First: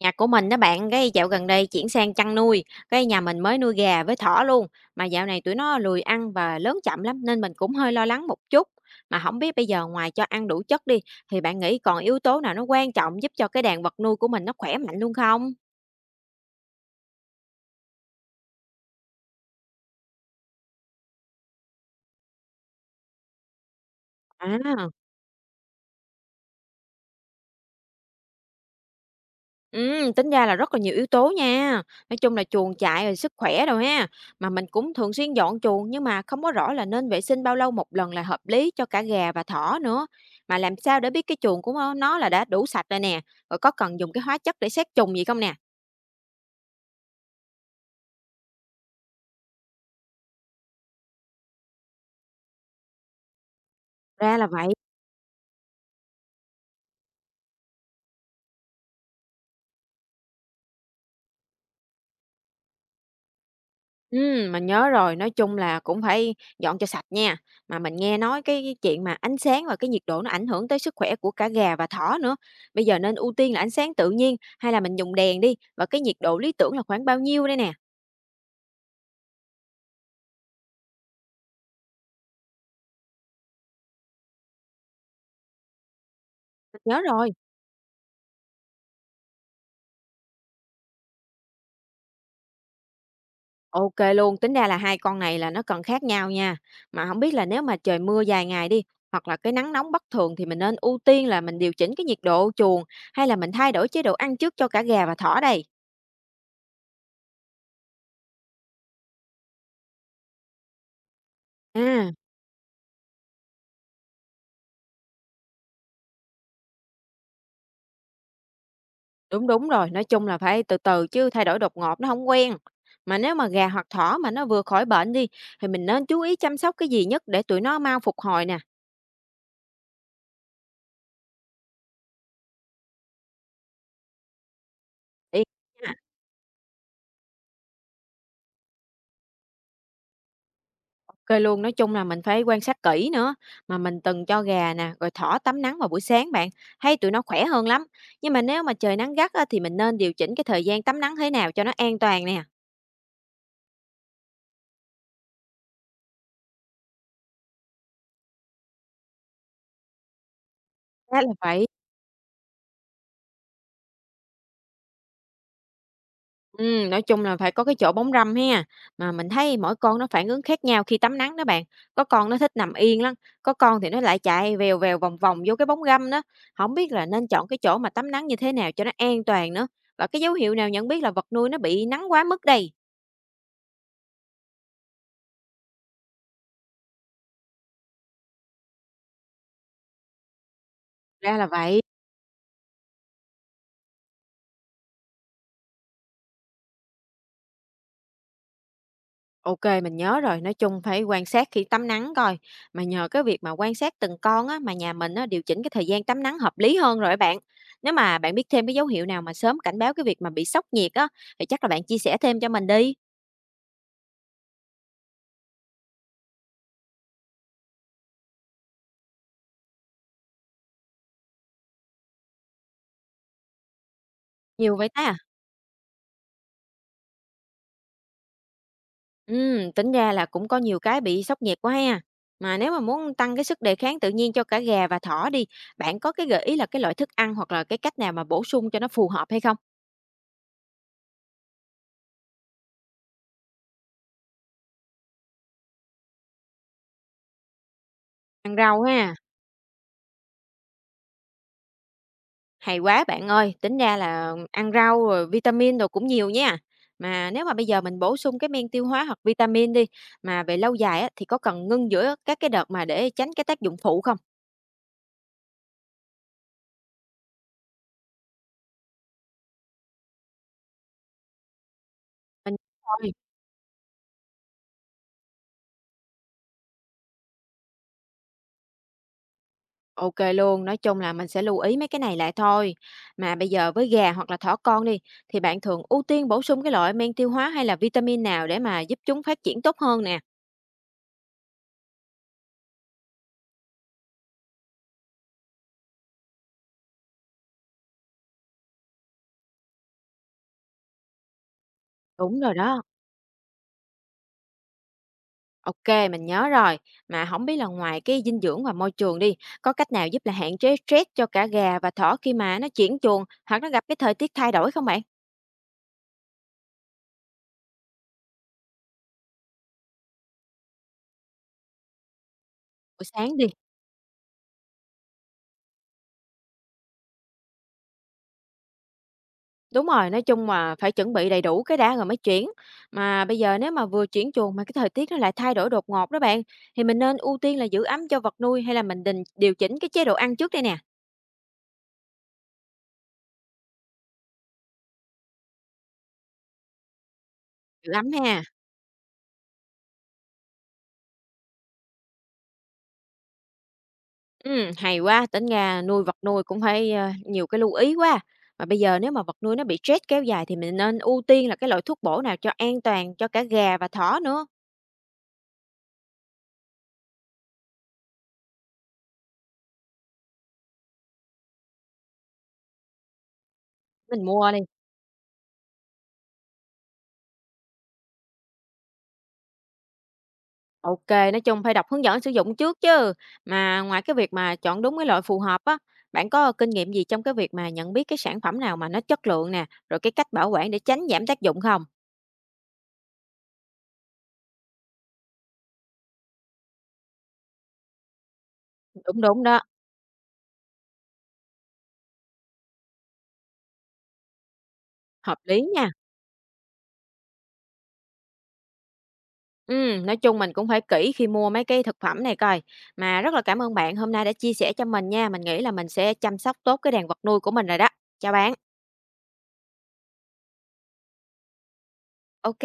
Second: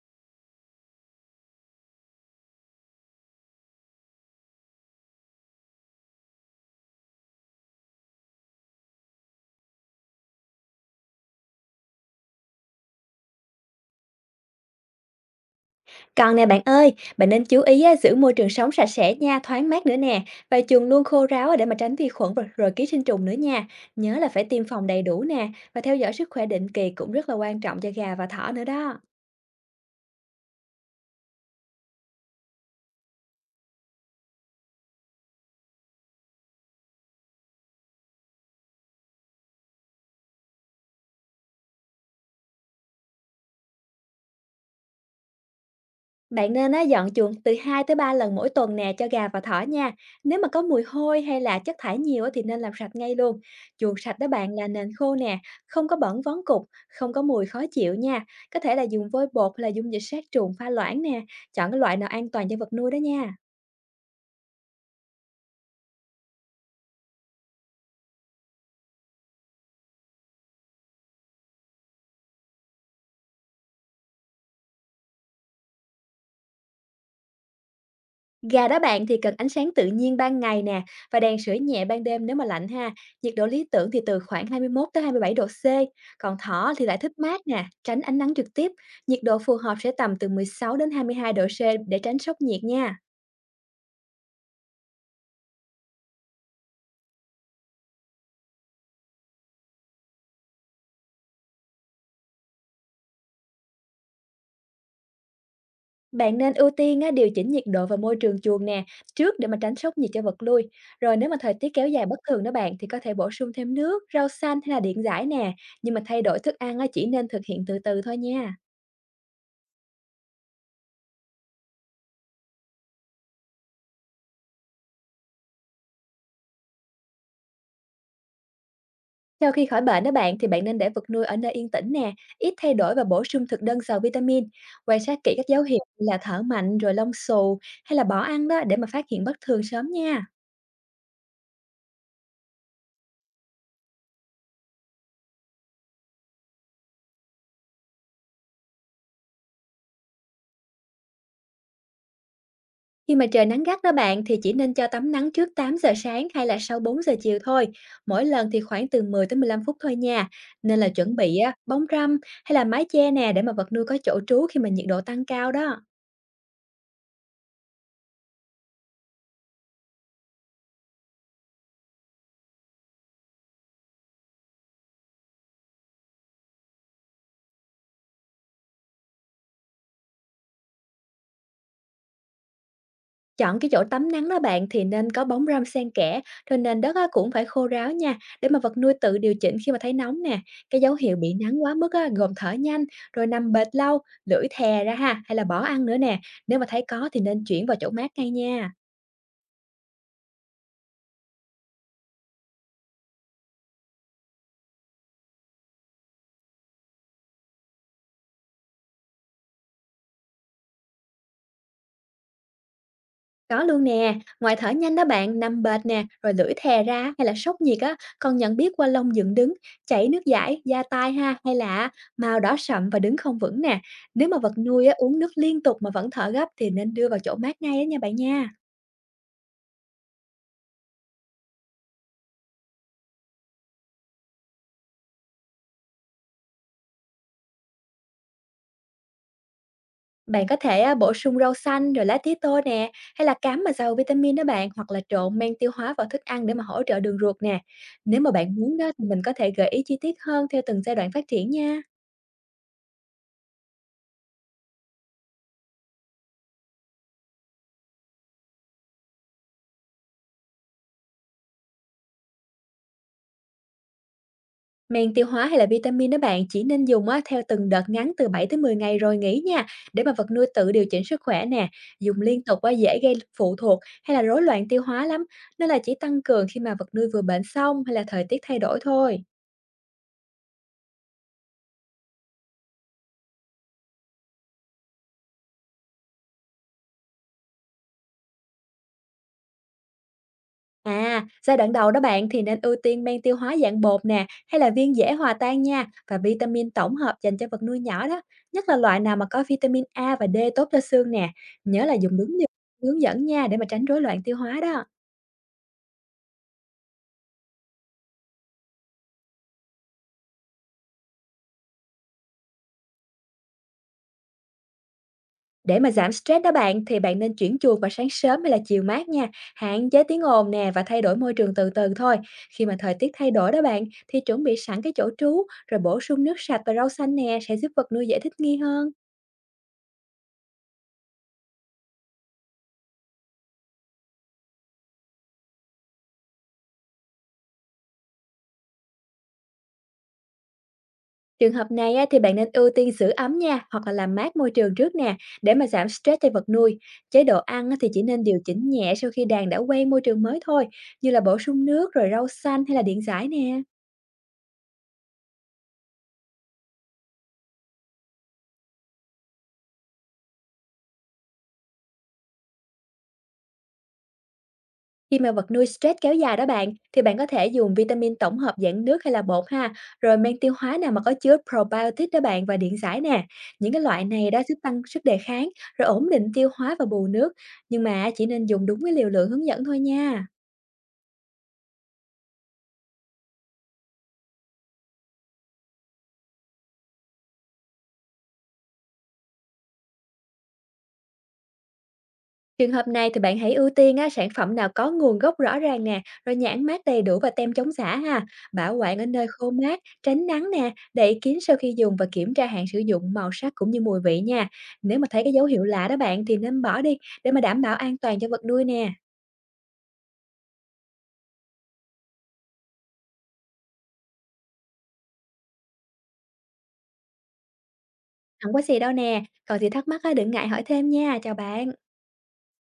Nhà của mình đó bạn, cái dạo gần đây chuyển sang chăn nuôi, cái nhà mình mới nuôi gà với thỏ luôn, mà dạo này tụi nó lười ăn và lớn chậm lắm nên mình cũng hơi lo lắng một chút. Mà không biết bây giờ ngoài cho ăn đủ chất đi thì bạn nghĩ còn yếu tố nào nó quan trọng giúp cho cái đàn vật nuôi của mình nó khỏe mạnh luôn không? Còn nè bạn ơi, bạn nên chú ý á, giữ môi trường sống sạch sẽ nha, thoáng mát nữa nè. Và chuồng luôn khô ráo á, để mà tránh vi khuẩn rồi ký sinh trùng nữa nha. Nhớ là phải tiêm phòng À. đầy đủ nè và theo dõi sức khỏe định kỳ cũng rất là quan trọng cho gà và thỏ nữa đó. Tính ra là rất là nhiều yếu tố nha. Nói chung là chuồng trại rồi sức khỏe đồ ha. Mà mình cũng thường xuyên dọn chuồng nhưng mà không có rõ là nên vệ sinh bao lâu một lần là hợp lý cho cả gà và thỏ nữa. Mà làm sao để biết cái chuồng của nó là đã đủ sạch rồi nè, rồi có cần dùng cái hóa chất để sát trùng gì không nè? Bạn nên á, dọn chuồng từ 2 tới 3 lần mỗi tuần nè cho gà và thỏ nha. Nếu mà có mùi hôi hay là chất thải nhiều á, thì nên làm sạch ngay luôn. Chuồng sạch đó Ra là bạn là vậy. nền khô nè, không có bẩn vón cục, không có mùi khó chịu nha. Có thể là dùng vôi bột hay là dung dịch sát trùng pha loãng nè. Chọn cái loại nào an toàn cho vật nuôi đó nha. Mình nhớ rồi, nói chung là cũng phải dọn cho sạch nha. Mà mình nghe nói cái chuyện mà ánh sáng và cái nhiệt độ nó ảnh hưởng tới sức khỏe của cả gà và thỏ nữa. Bây giờ nên ưu tiên là ánh sáng tự nhiên hay là mình dùng đèn đi và cái nhiệt độ lý tưởng là khoảng bao nhiêu đây nè. Gà đó bạn thì cần ánh sáng tự nhiên ban ngày nè và đèn sưởi nhẹ ban đêm nếu mà lạnh ha. Nhiệt độ lý tưởng thì từ khoảng 21 tới 27 độ C. Còn thỏ Mình thì lại nhớ thích rồi. mát nè, tránh ánh nắng trực tiếp. Nhiệt độ phù hợp sẽ tầm từ 16 đến 22 độ C để tránh sốc nhiệt nha. Ok luôn, tính ra là hai con này là nó cần khác nhau nha. Mà không biết là nếu mà trời mưa dài ngày đi hoặc là cái nắng nóng bất thường thì mình nên ưu tiên là mình điều chỉnh cái nhiệt độ chuồng hay là mình thay đổi chế độ ăn trước cho cả gà và thỏ đây. Bạn nên ưu tiên á, điều chỉnh nhiệt độ và môi trường chuồng nè trước để mà tránh sốc nhiệt cho vật nuôi. Rồi nếu mà thời tiết kéo dài À. bất thường đó bạn thì có thể bổ sung thêm nước, rau xanh hay là điện giải nè. Nhưng mà thay đổi thức ăn á, chỉ nên thực hiện từ từ thôi nha. Đúng, đúng rồi, nói chung là phải từ từ chứ thay đổi đột ngột nó không quen. Mà nếu mà gà hoặc thỏ mà nó vừa khỏi bệnh đi, thì mình nên chú ý chăm sóc cái gì nhất để tụi nó mau phục hồi nè? Sau khi khỏi bệnh đó bạn thì bạn nên để vật nuôi ở nơi yên tĩnh nè, ít thay đổi và bổ sung thực đơn giàu vitamin. Quan sát kỹ Y các dấu hiệu nha. như là thở mạnh rồi lông xù hay là bỏ ăn đó để mà phát hiện bất thường sớm nha. OK luôn, nói chung là mình phải quan sát kỹ nữa. Mà mình từng cho gà nè, rồi thỏ tắm nắng vào buổi sáng bạn, thấy tụi nó khỏe hơn lắm. Nhưng mà nếu mà trời nắng gắt á, thì mình nên điều chỉnh cái thời gian tắm nắng thế nào cho nó an toàn nè? Khi mà trời nắng gắt đó bạn thì chỉ nên cho tắm nắng trước 8 giờ sáng hay là sau 4 giờ chiều thôi. Mỗi lần thì khoảng từ 10 tới 15 phút thôi nha. Nên là chuẩn Chắc là bị á, phải. bóng râm hay là mái che nè để mà vật nuôi có chỗ trú khi mà nhiệt độ tăng cao đó. Nói chung là phải có cái chỗ bóng râm ha, mà mình thấy mỗi con nó phản ứng khác nhau khi tắm nắng đó bạn. Có con nó thích nằm yên lắm, có con thì nó lại chạy vèo vèo vòng vòng vô cái bóng râm đó. Không biết là nên chọn cái chỗ mà tắm nắng như thế nào cho nó an toàn nữa. Và cái dấu hiệu nào nhận biết là vật nuôi nó bị nắng quá mức đây? Chọn cái chỗ tắm nắng đó bạn thì nên có bóng râm xen kẽ, rồi nền đất á, cũng phải khô ráo nha, để mà vật nuôi tự điều chỉnh khi mà thấy nóng nè. Cái dấu hiệu bị Ra là nắng quá vậy. mức á, gồm thở nhanh, rồi nằm bệt lâu, lưỡi thè ra ha, hay là bỏ ăn nữa nè. Nếu mà thấy có thì nên chuyển vào chỗ mát ngay nha. OK, mình nhớ rồi, nói chung phải quan sát khi tắm nắng coi. Mà nhờ cái việc mà quan sát từng con á, mà nhà mình á, điều chỉnh cái thời gian tắm nắng hợp lý hơn rồi á bạn. Nếu mà bạn biết thêm cái dấu hiệu nào mà sớm cảnh báo cái việc mà bị sốc nhiệt á, thì chắc là bạn chia sẻ thêm cho mình đi. Có luôn nè, ngoài thở nhanh đó bạn, nằm bệt nè, rồi lưỡi thè ra hay là sốc nhiệt á, còn nhận biết qua lông dựng đứng, chảy nước dãi, da tai ha, hay là màu đỏ sậm và đứng không vững nè. Nếu mà vật Nhiều nuôi vậy á, ta? uống nước liên tục mà vẫn thở gấp thì nên đưa vào chỗ mát ngay á nha. Tính ra là cũng có nhiều cái bị sốc nhiệt quá ha. Mà nếu mà muốn tăng cái sức đề kháng tự nhiên cho cả gà và thỏ đi, bạn có cái gợi ý là cái loại thức ăn hoặc là cái cách nào mà bổ sung cho nó phù hợp hay không? Bạn có thể á, bổ sung rau xanh rồi lá tía tô nè, hay là cám mà giàu vitamin đó bạn, hoặc là trộn men tiêu hóa vào thức ăn để mà hỗ trợ đường ruột nè. Nếu mà bạn Ăn muốn rau đó thì ha. mình có thể gợi ý chi tiết hơn theo từng giai đoạn phát triển nha. Hay quá bạn ơi, tính ra là ăn rau rồi vitamin rồi cũng nhiều nha. Mà nếu mà bây giờ mình bổ sung cái men tiêu hóa hoặc vitamin đi, mà về lâu dài á, thì có cần ngưng giữa các cái đợt mà để tránh cái tác dụng phụ không? Men tiêu hóa hay là vitamin đó bạn chỉ nên dùng á, theo từng đợt ngắn từ 7 tới 10 ngày rồi nghỉ nha để mà vật nuôi tự điều chỉnh sức khỏe nè. Dùng liên Mình tục á, dễ thôi, gây phụ thuộc hay là rối loạn tiêu hóa lắm, nên là chỉ tăng cường khi mà vật nuôi vừa bệnh xong hay là thời tiết thay đổi thôi. ok luôn, nói chung là mình sẽ lưu ý mấy cái này lại thôi. Mà bây giờ với gà hoặc là thỏ con đi, thì bạn thường ưu tiên bổ sung cái loại men tiêu hóa hay là vitamin nào để mà giúp chúng phát triển tốt hơn nè? À, giai đoạn đầu đó bạn thì nên ưu tiên men tiêu hóa dạng bột nè hay là viên dễ hòa tan nha, và vitamin tổng hợp dành cho vật nuôi nhỏ đó, nhất là loại nào mà có vitamin A và D tốt cho xương nè. Nhớ là dùng đúng Đúng điều rồi đó. hướng dẫn nha để mà tránh rối loạn tiêu hóa đó. OK, mình nhớ rồi. Mà không biết là ngoài cái dinh dưỡng và môi trường đi, có cách nào giúp là hạn chế stress cho cả gà và thỏ khi mà nó chuyển chuồng hoặc nó gặp cái thời tiết thay đổi không bạn? Để mà giảm stress đó bạn thì bạn nên chuyển chuồng vào sáng sớm hay là chiều mát nha, hạn chế tiếng ồn nè và thay đổi môi trường từ từ thôi. Khi mà thời Buổi tiết thay sáng đi. đổi đó bạn thì chuẩn bị sẵn cái chỗ trú rồi bổ sung nước sạch và rau xanh nè sẽ giúp vật nuôi dễ thích nghi hơn. Đúng rồi, nói chung mà phải chuẩn bị đầy đủ cái đã rồi mới chuyển. Mà bây giờ nếu mà vừa chuyển chuồng mà cái thời tiết nó lại thay đổi đột ngột đó bạn, thì mình nên ưu tiên là giữ ấm cho vật nuôi hay là mình định điều chỉnh cái chế độ ăn trước đây nè? Trường hợp này á, thì bạn nên ưu tiên giữ ấm nha hoặc là làm mát môi trường trước nè để mà giảm stress cho vật nuôi. Chế độ ăn á, thì Giữ chỉ ấm nên điều ha. chỉnh nhẹ sau khi đàn đã quen môi trường mới thôi, như là bổ sung nước rồi rau xanh hay là điện giải nè. Hay quá, tính ra nuôi vật nuôi cũng phải, nhiều cái lưu ý quá. Mà bây giờ nếu mà vật nuôi nó bị stress kéo dài thì mình nên ưu tiên là cái loại thuốc bổ nào cho an toàn cho cả gà và thỏ nữa, Khi mà vật nuôi stress kéo dài đó bạn, thì bạn có thể dùng vitamin tổng hợp dạng nước hay là bột ha, rồi men tiêu hóa nào mà có chứa probiotic đó bạn và điện giải nè. Những cái loại mình này đó mua giúp đi. tăng sức đề kháng, rồi ổn định tiêu hóa và bù nước, nhưng mà chỉ nên dùng đúng cái liều lượng hướng dẫn thôi nha. Ok, nói chung phải đọc hướng dẫn sử dụng trước chứ. Mà ngoài cái việc mà chọn đúng cái loại phù hợp á, bạn có kinh nghiệm gì trong cái việc mà nhận biết cái sản phẩm nào mà nó chất lượng nè, rồi cái cách bảo quản để tránh giảm tác dụng không? Trường hợp này thì bạn hãy ưu tiên á, sản phẩm nào có nguồn gốc rõ ràng nè, rồi nhãn mác đầy đủ và tem chống giả ha. Bảo quản ở Đúng, nơi đúng khô đó, mát, tránh nắng nè, đậy kín sau khi dùng và kiểm tra hạn sử dụng, màu sắc cũng như mùi vị nha. Nếu mà thấy cái hợp dấu lý hiệu lạ nha. đó bạn thì nên bỏ đi để mà đảm bảo an toàn cho vật nuôi nè. Ừ, nói chung mình cũng phải kỹ khi mua mấy cái thực phẩm này coi. Mà rất là cảm ơn bạn hôm nay đã chia sẻ cho mình nha. Mình nghĩ là mình sẽ chăm sóc tốt cái đàn vật nuôi của mình rồi đó. Chào Không bạn. có gì đâu nè. Còn gì thắc mắc á, đừng ngại hỏi thêm nha. Chào bạn. Ok,